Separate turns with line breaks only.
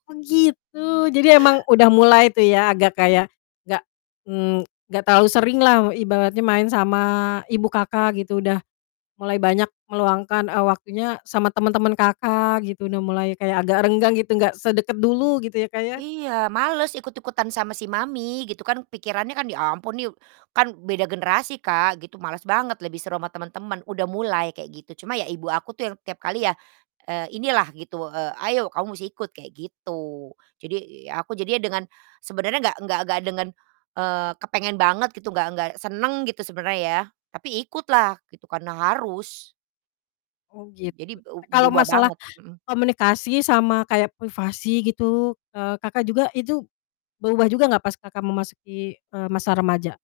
Oh gitu, jadi emang udah mulai tuh ya agak kayak, enggak mmm, enggak terlalu sering lah ibaratnya main sama ibu Kakak gitu. Udah, mulai banyak meluangkan, eee, waktunya sama teman-teman Kakak gitu. Udah mulai kayak agak renggang gitu, nggak sedekat dulu, gitu ya, Kak, ya.
Iya, males, ikut-ikutan sama si mami gitu kan, pikirannya kan, ya ampun kan beda generasi Kak, gitu males banget, lebih seru sama teman-teman, udah mulai kayak gitu. Cuma ya ibu aku tuh yang tiap kali ya, eee, inilah gitu, eee, "Ayo kamu musti ikut," kayak gitu. Jadi ya aku jadinya dengan sebenarnya nggak nggak dengan, eee, kepengen banget gitu, nggak nggak senang gitu sebenarnya ya, tapi ikut lah gitu, karena harus.
Oh
Jadi,
gitu, e
beu
kalau
berubah
masalah
banget, mhm.
komunikasi sama kayak privasi gitu, eee, Kakak juga itu, berubah juga nggak pas Kakak memasuki, eee, masa remaja?